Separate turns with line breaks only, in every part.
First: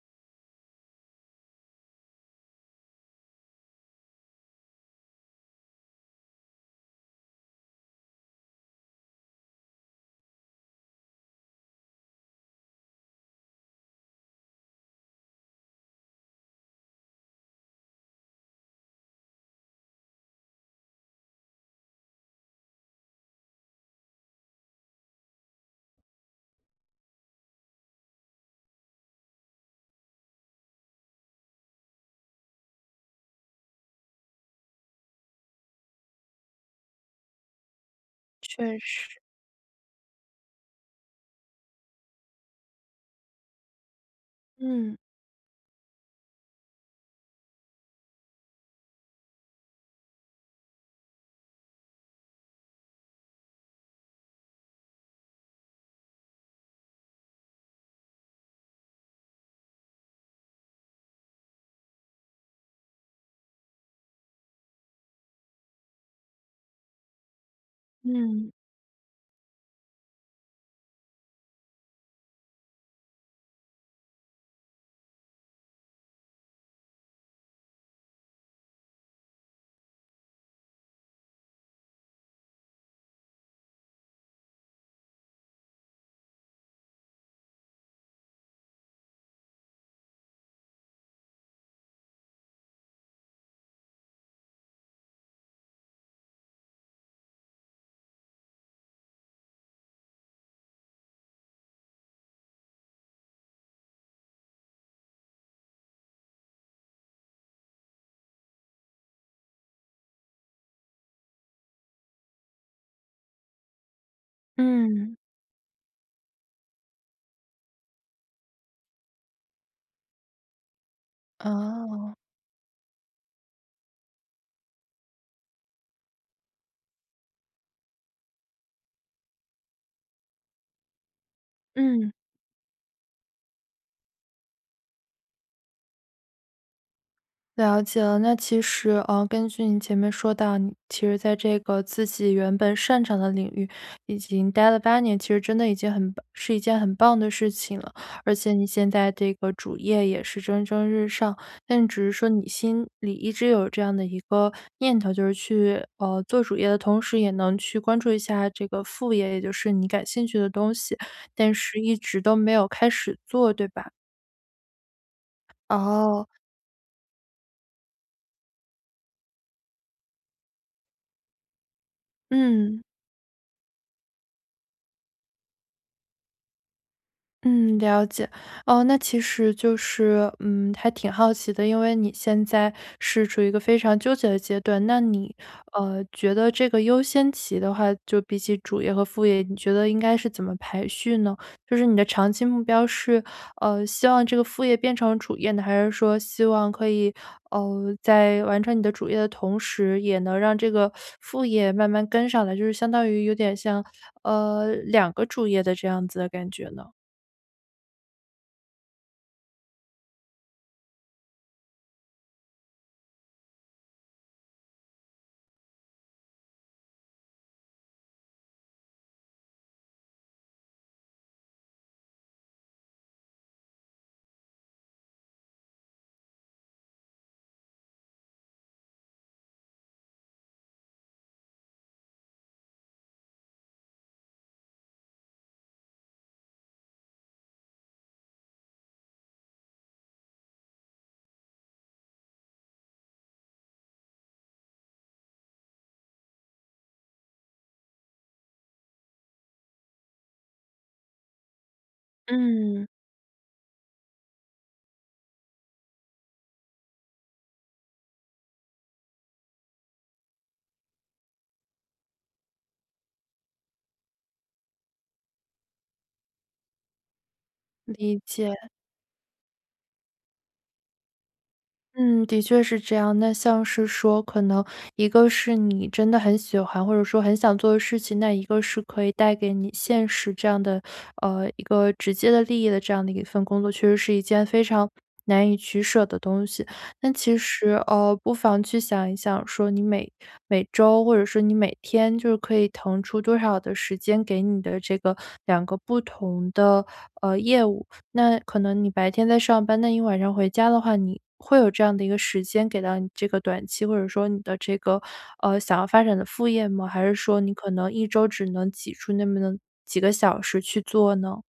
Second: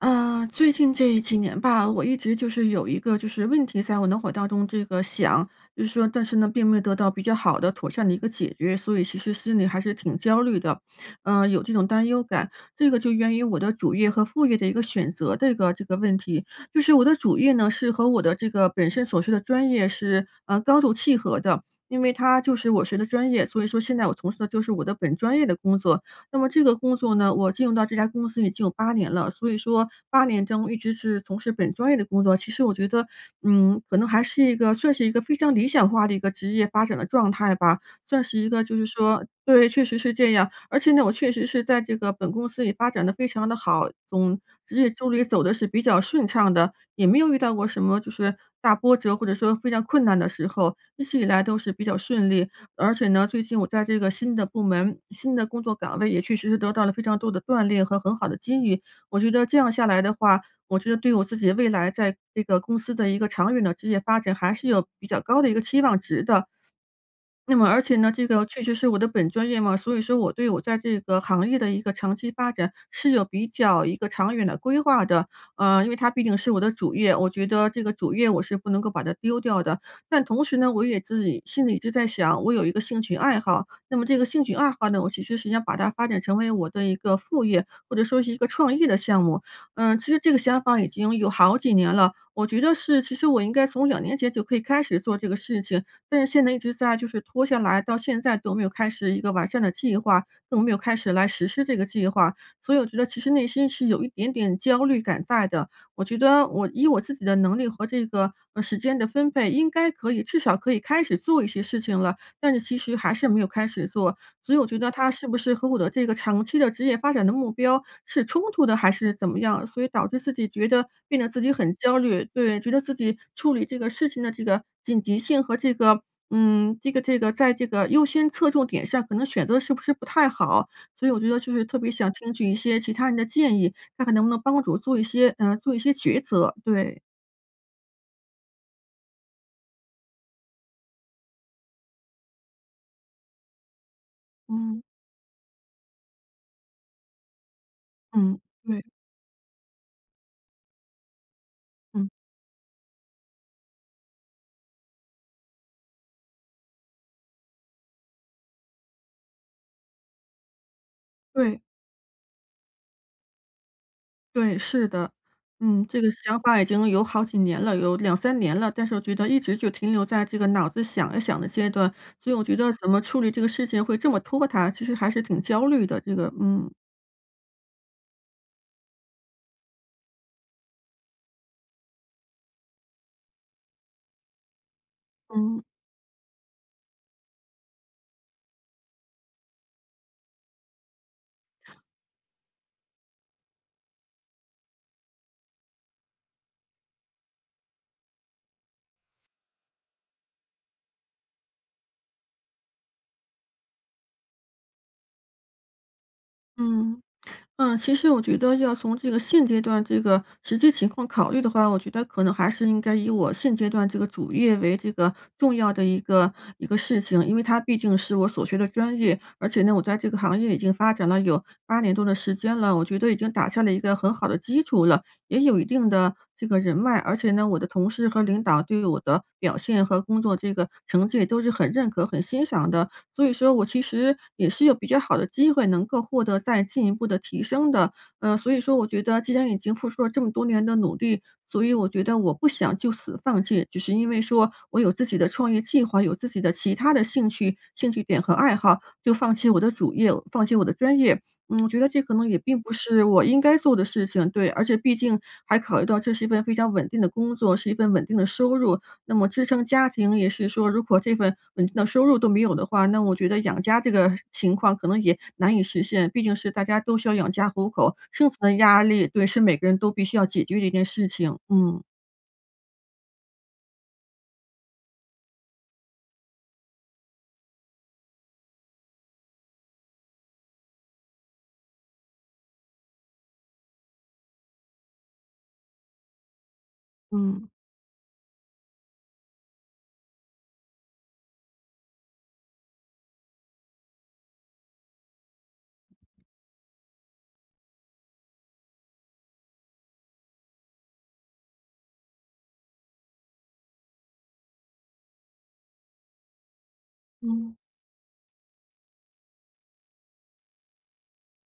啊，最近这几年吧，我一直就是有一个就是问题在我脑海当中这个想，就是说，但是呢，并没有得到比较好的、妥善的一个解决，所以其实心里还是挺焦虑的，有这种担忧感。这个就源于我的主业和副业的一个选择的一个这个问题。就是我的主业呢，是和我的这个本身所学的专业是高度契合的，因为它就是我学的专业，所以说现在我从事的就是我的本专业的工作。那么这个工作呢，我进入到这家公司已经有八年了，所以说八年中一直是从事本专业的工作。其实我觉得，可能还是一个算是一个非常理想化的一个职业发展的状态吧，算是一个就
确
是
实，
说对，确实是这样。而且呢，我确实是在这个本公司里发展的非常的好，总职业
嗯
助理走的是比较顺畅的，也没有遇到过什么就是大波折，或者说非常困难的时候，一直以来都是比较顺利。而且呢，最近我在这个新的部门、新的工作岗位也确实是得到了非常多的锻炼和很好的机遇。我觉得这样下来的话，我觉得对我自己未来在这个公司的一个长远的职业发展还是有比较高的一个期望值的。那么而且呢，这个
嗯
确实是我的本专业嘛，所以说我对我在这个行业的一个长期发展是有比较一个长远的规划的。因为它毕竟是我的主业，我觉得这个主业我是不能够把它丢掉的。但同时呢，我也自己心里一直在想，我有一个兴趣爱好，那么这个兴趣爱好呢，我其实是想把它发展成为我的一个副业，或者说是一个创业的项目。其实这个想法已经有好几年了，我觉得是，其实我应该从2年前就可以开始做这个事情。但是现在一直在就是拖下来，到现在都没有开始一个完善的计划，更没有开始来实施这个计划。所以我觉得其实内心是有一点点焦虑感在的。我觉得我以我自己的能力和这个，时间的分配，应该可以至少可以开始做一些事情了，但是其实还是没有开始做。所以我觉得他
嗯，
是不是和我的这个长期的职业发展的目标是冲突的，还是怎么样？所以导致自己觉得变得自己很焦
哦，
虑，对，觉得自己处理这个事情的这个紧急性和这个，这个在这个优先侧重点上，可能选择是不是不太好？所以我觉得就是特别想
嗯。
听取一些其他人的建议，看看能不能帮助我做一些做一些抉择。对，
了解了。那其实，根据你前面说到，你其实在这个自己原本擅长的领域已经待了
嗯，
8年，其实真的已经很棒，是一件很棒的事情了。而
嗯，
且你
对，
现在这个主业也是蒸蒸日上，但只
嗯，
是说你心里一直有这样的一个念头，就是去做主业的同时，也能去关注一下这个副业，也就是你感兴趣的东西，但
对。
是一直都没有开始做，对吧？
对，是的。嗯，这个
哦，
想法已经有好几年了，有两三年了，但是我觉得一直就停留在这个脑子想一想的阶段，所以我觉得
嗯，
怎么处理这个事情会这么拖沓，其实还是挺焦虑的，这个嗯，
嗯，了解。哦，那其实就是，还挺好奇的，因为你现在是处于一个非常纠结的阶段，那你，
嗯，
觉得这个优先级的话，就比起主业和副业，你觉得应该是怎么排序呢？就是你的长期目标是，希望这个副业变成主业呢，还是说希望可以，在完成你的主业的同时，也能让这个副业慢慢跟上来，就是相当于有点像，两个主业的这样子的感觉呢？
嗯。嗯，其实我觉得要从这个现阶段这个实际情况考虑的话，我觉得可能还是应该以我现阶段这个主业为这个重要的一个事情，因为它毕竟是我所学的专业，而且呢，我在这个行业已经发展了有8年多的时间了，我觉得已经打下了一个很好的基础了，也有一定的这个人脉，而且呢，我的同事和领导对我的表现和工作这个成绩都是很认可、很欣赏的，所以说我其实也是有比较好的机会能够获得再进一步的提升的。嗯，所以说我觉得既然已经付出了这么多年的努力，所以我觉得我不想就此放弃，只是因为说我有自己的创业计划，有自己的其他的兴趣、兴趣点和爱好，就放弃我的主业，放弃我的专业。嗯，我觉得这可能也并不
嗯，
是我应该做的事情，对，而且毕竟还考虑到这是一份非常稳定的工作，是一份稳定的收入，那么支撑家庭也是说，如果这份稳定的收入都没有的话，那我觉得养家这个情况可能也难以实现。毕竟是大家都需要养家糊口，
理
生存
解。
的压力，对，是每个人都必须要解决的一件事情。嗯。
嗯，的确是这样。那像是说，可能一个是你真的很喜欢，或者说很想做的事情，那一个是可以带给你现实这样的，一个直接的利益的这样的一份工作，确实是一件非常难以取舍的东西。那其
嗯
实，不妨去想一想，说每周或者说你每天，就是可以腾出多少的时间给你的这个两个不同的业务。那可能你白天在上班，那你晚上回家的话，你会有这样的一个时间给到你这个短期，或者说你的这个想要发展的副业吗？还是说你
嗯。
可能一周只能挤出那么的几个小时去做呢？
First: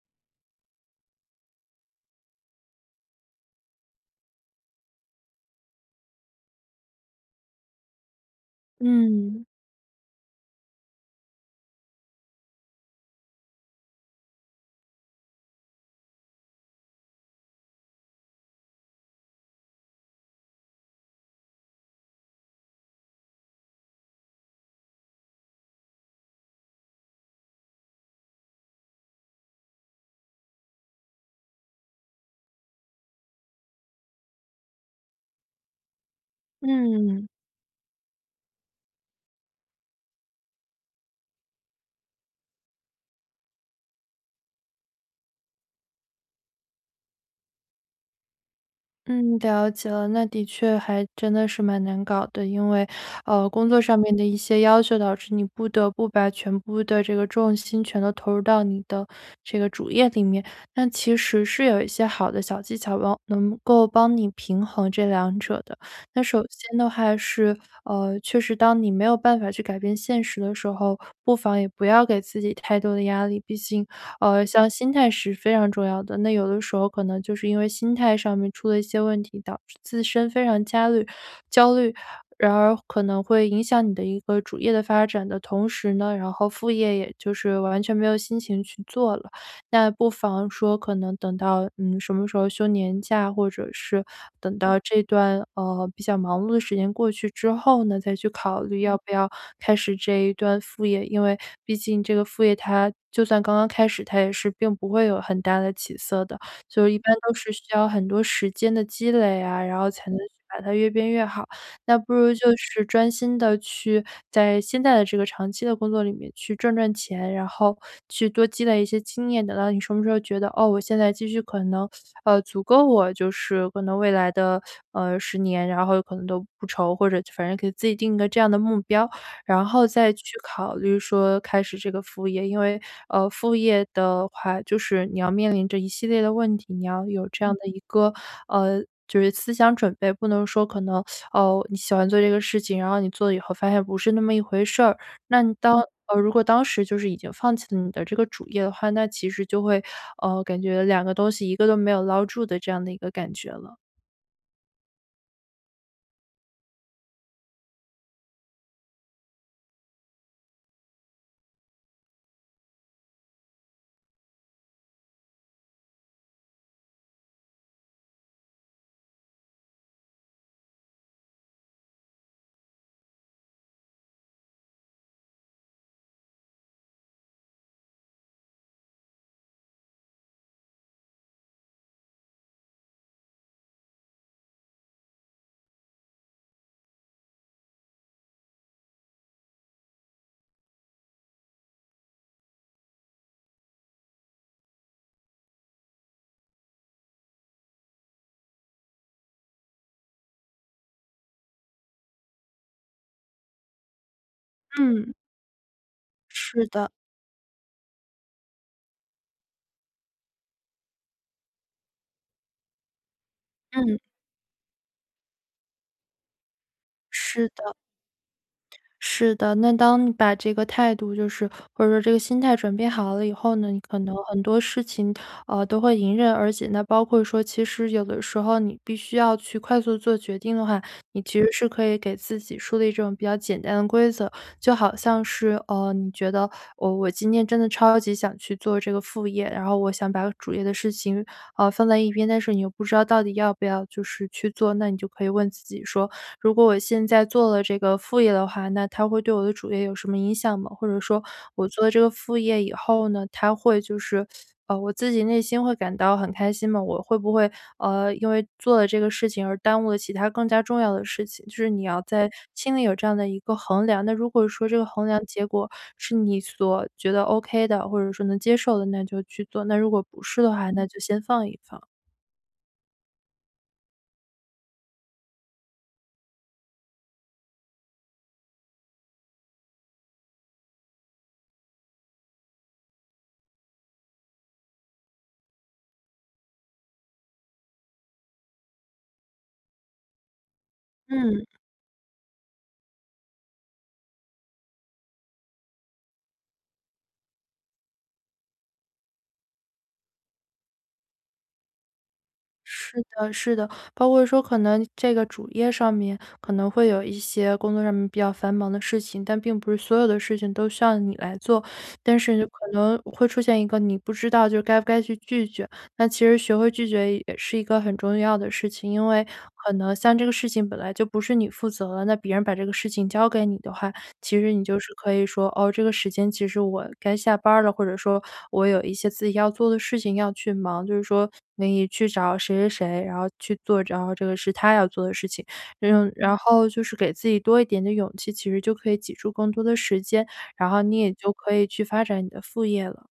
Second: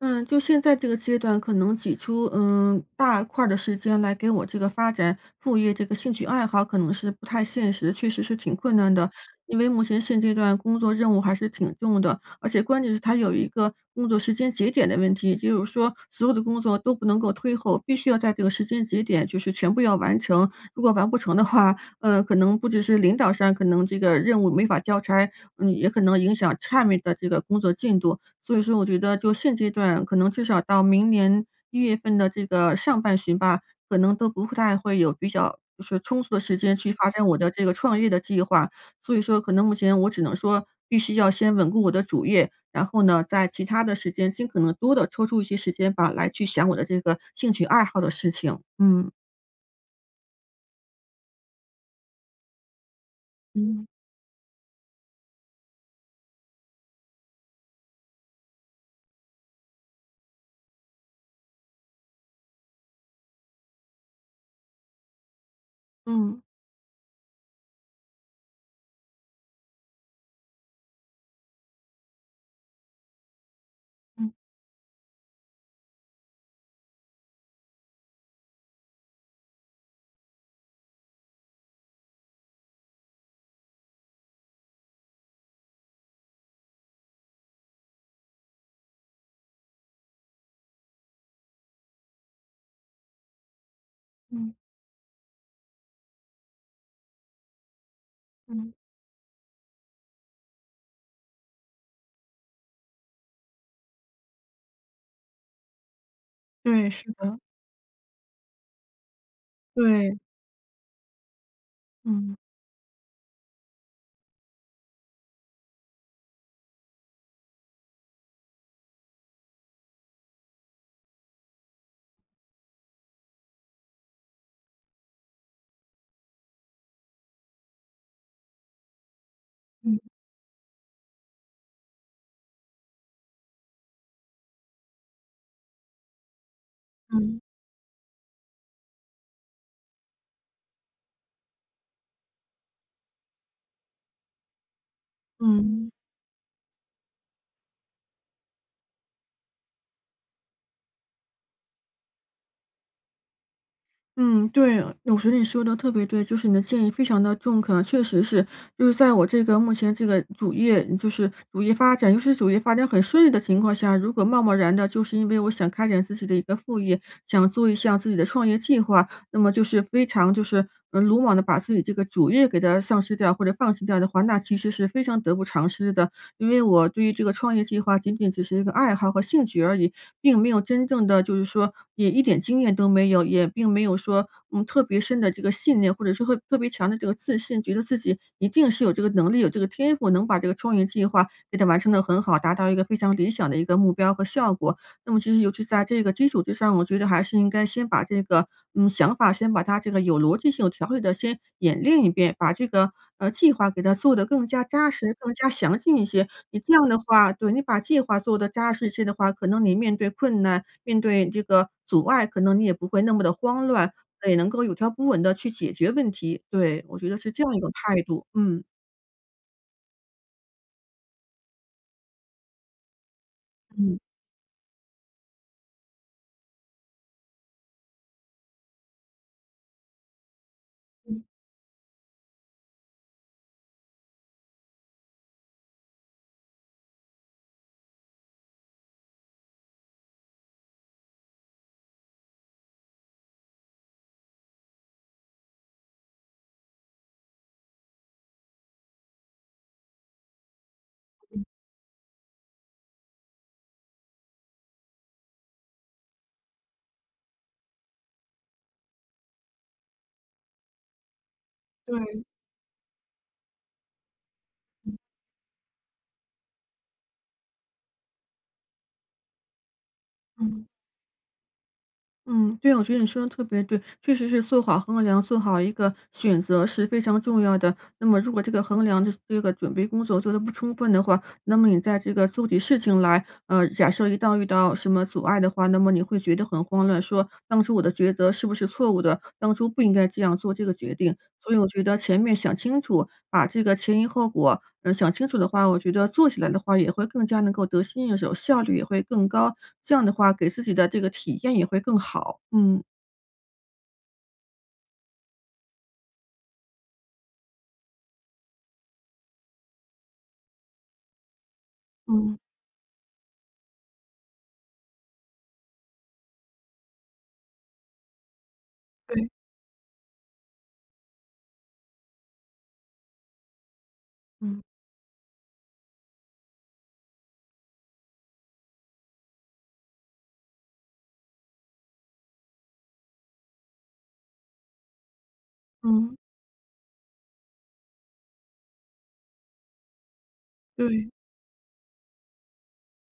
嗯，就现在这个阶段，可能挤出大块儿的时间来给我这个发展副业这个兴趣爱好，可能是不太现实，确实是挺困难的。
嗯
因为目前现阶段工作任务还是挺重的，而且关键是它有一个工作时间节点的问题，也就是说所有的工作都不能够推后，必须要在这个时间节点就是全部要完成。如果完不成的话，可能不只是领导上可能这个任务没法交差，也可能影响下面的这个工作进度。所以说我觉得就现阶段，可能至少到明年1月份的这个上半旬吧，可能都不太会有比较就是充足的时间去发展
嗯。
我的这个创业的计划。所以说可能目前我只能说必须要先稳固我的主业，然后呢，在其他的时间尽可能多的抽出一些时间吧，来去想我的这个兴趣爱好的事情。嗯。
嗯，了解了，那的确还真的是蛮难搞的。因为，工作
嗯，
上面的一些要求导致你不得不把全部的这个重心全都投入到你的这个主业里面。那其实是有一些好的小技巧帮能够帮你平衡这两者的。那
嗯，
首先的话是，确实当你没有办法去改变现实的时候，不妨也不要给自己太多的压力。毕竟
嗯
像心态是非常重要的。那有的时候可能就是因为心态上面出了一些问题，导致自身非常焦虑，然而可能会影响你的一个主业的发展的同时呢，然后副业也就是完全没有心情去做了。那不妨说可能等到，什么时候休年假，或者是
嗯
等到这段，比较忙碌的时间过去之后呢，再去考
嗯，
虑要不要开始这一段副业。因为毕竟这个副业它就算刚刚开始，它也是并不会有很大的起色的，就
对，
是一
是
般都
的，
是需要很多时间的积累啊，然后才
对，
能去把它越变越好。那不如
嗯，
就是专心的去在现在的这个长期的工作里面去赚赚钱，然后去多积累一些经验，等到你什么时候觉得，哦，我现在积蓄可能，足够我就是可能未来的，10年，然后可能都不愁，或者反正给自己定一个这样的目标，然后
嗯
再去考虑说开始这个副业。因为，副业的话，就是你要面临着一系列的问题，你要有
嗯
这样的一个，就是思想准备。不能说可能哦，你喜欢做这个事情，然后你做了以后发现不是那么一回事儿。那你当
嗯。
如果当时就是已经放弃了你的这个主业的话，那其实就会，感觉两个东西一个都没有捞住的这样的一个感觉了。
嗯，对，我觉得你说的特别对，就是你的建议非常的中肯啊。确实是，就是在我这个目前这个主业就是主业发展，尤其是主业发展很顺利的情况下，如果贸贸然的，就是因为我想开展自己的一个副业，想做一项自己的创业计划，那么就是非常就是，鲁莽的把自己这个主业给它丧失掉或者放弃掉的话，那其实是非常得不偿失的。因为我对于这个创业计划仅仅只是一个爱好和兴趣而已，并没有真正的就是说也一点经验都没有，也并没有说，特别深的这个信念，或者说会特别强的这个自信，觉得自己一定是有这个能力、有这个天赋，能把这个创业计划给它完成的很好，达到一个非常理想的一个目标和效果。那么其实尤其在这个基础之上，我觉得还是应该先把这个，想法先把它这个有逻辑性、有条理的先演练一遍，把这个，计划给它做得更加扎
嗯。
实、更加详尽一些。你
是
这样
的，
的话对，你把计划做得扎实一些的话，可能你面对困难、面对这个阻碍，可能你也不会那么的慌乱，
嗯，
也能够有条不紊的去解决问题。对，我觉得是这
是
样一种
的。
态度，嗯。
是的，那当你把这个态度，就是或者说这个心态转变好了以后呢，你
嗯，
可能很多事情，都会迎刃而解。那包括说，其实有的时候你必须要去快速做决定的话，
嗯，
你其实是可以给自己树立这种比较简单的规则，就好像是，你觉得我今天真的超级想去做这个副业，然后我想把主业的事情放在一边，但是你又不知道到底要不要就是去做，那你就可以问自己说，如果我现在做了这个副业的话，那它会对我的主业有什么影响吗？或者说我做了这个副业以后呢，它会就是，我自己内心会感到很开心，那么我会不会因为做了这个事情而耽误了其他更加重要的事情？就是你要
对，
在心里有这样的一个衡量。那如果说这个
嗯
衡量结果是你所觉得 OK 的，或者说能接受的，那就去做；那如果不是的
嗯。
话，那就先放一放。
嗯，对，我觉得你说的特别对，确实是做好衡量、做好一个选择是非常重要的。那么，如果这个衡量的这个准备工作做的不充分的话，那么你在这个做起事情来，假设一旦遇到什么阻碍的话，那么你会觉得很慌乱，说当初我的抉择是不是错误的？当初不应该这样做这个决定。
嗯。
所以我觉得前面想清楚，把这个前因后果，想清楚的话，我觉得做起来的话也会更加能够得心应手，效率也会更高。这样的话给自己的这个体验也会更好。嗯，
是的，是的，包括说可能这个主页上面可能会有一些工作上面比较繁忙的事情，但并不是所有的事情都需要你来做。但
嗯，
是可能会出现一个你不知道就是该不该去拒绝，那其实学会拒绝也是一个很重要的事情。因为
对，
可能像这个事情本来就不是你负责了，那别人把这个事情交给你的话，其实
嗯。
你就是可以说，哦，这个时间其实我该下班儿了，或者说我有一些自己要做的事情要去忙，就是说你去找谁谁谁，然后去做，然后这个是他要做的事情。嗯，
嗯，
然后就是给自己多一点的勇气，其实就可以挤出更多的时间，然后你
对。
也就可以去发展你的副业了。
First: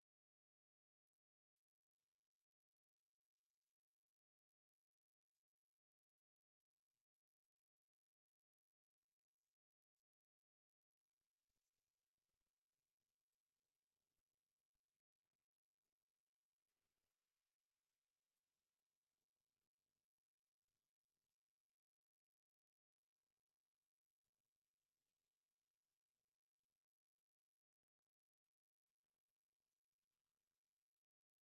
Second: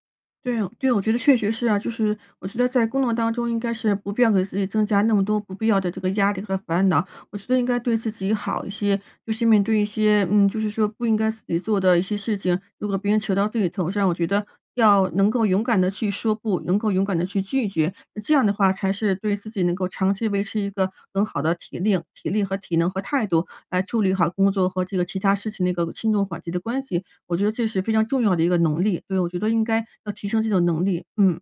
对哦对，我觉得确实是啊，就是我觉得在工作当中应该是不必要给自己增加那么多不必要的这个压力和烦恼，我觉得应该对自己好一些，就是面对一些，就是说不应该自己做的一些事情，如果别人扯到自己头上，我觉得要能够勇敢的去说不，能够勇敢的去拒绝，那这样的话才是对自己能够长期维持一个很好的体力和体能和态度，来处理好工作和这个其他事情的一个轻重缓急的关系。我觉得这是非常重要的一个能力，所以我觉得应该要提升这种能力。嗯，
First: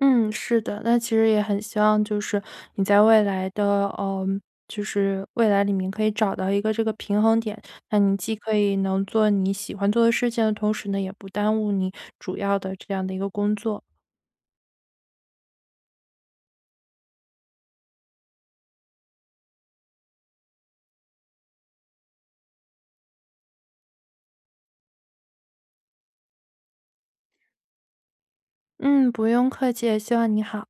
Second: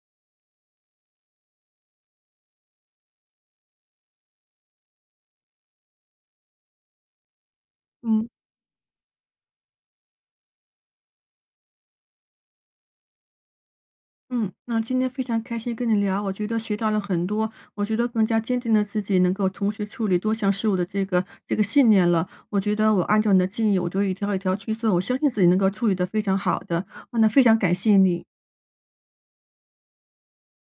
嗯，是的，那其实也很希望就是你在未来的，就是未来里面可以找到一个这个平衡点，那你
嗯。
既可以能做你喜欢做的事情的同时呢，也不耽误你主要的这样的一个工作。
嗯，那今天非常开心跟你聊，我觉得学到了很多，我觉得更加坚定了自己能够同时处理多项事物的这个信念了。我觉得我按照你的建议，我就一条一条去做，我相信自己能够处理得非常好的，那非常感谢你。
嗯，不用客气，希望你好。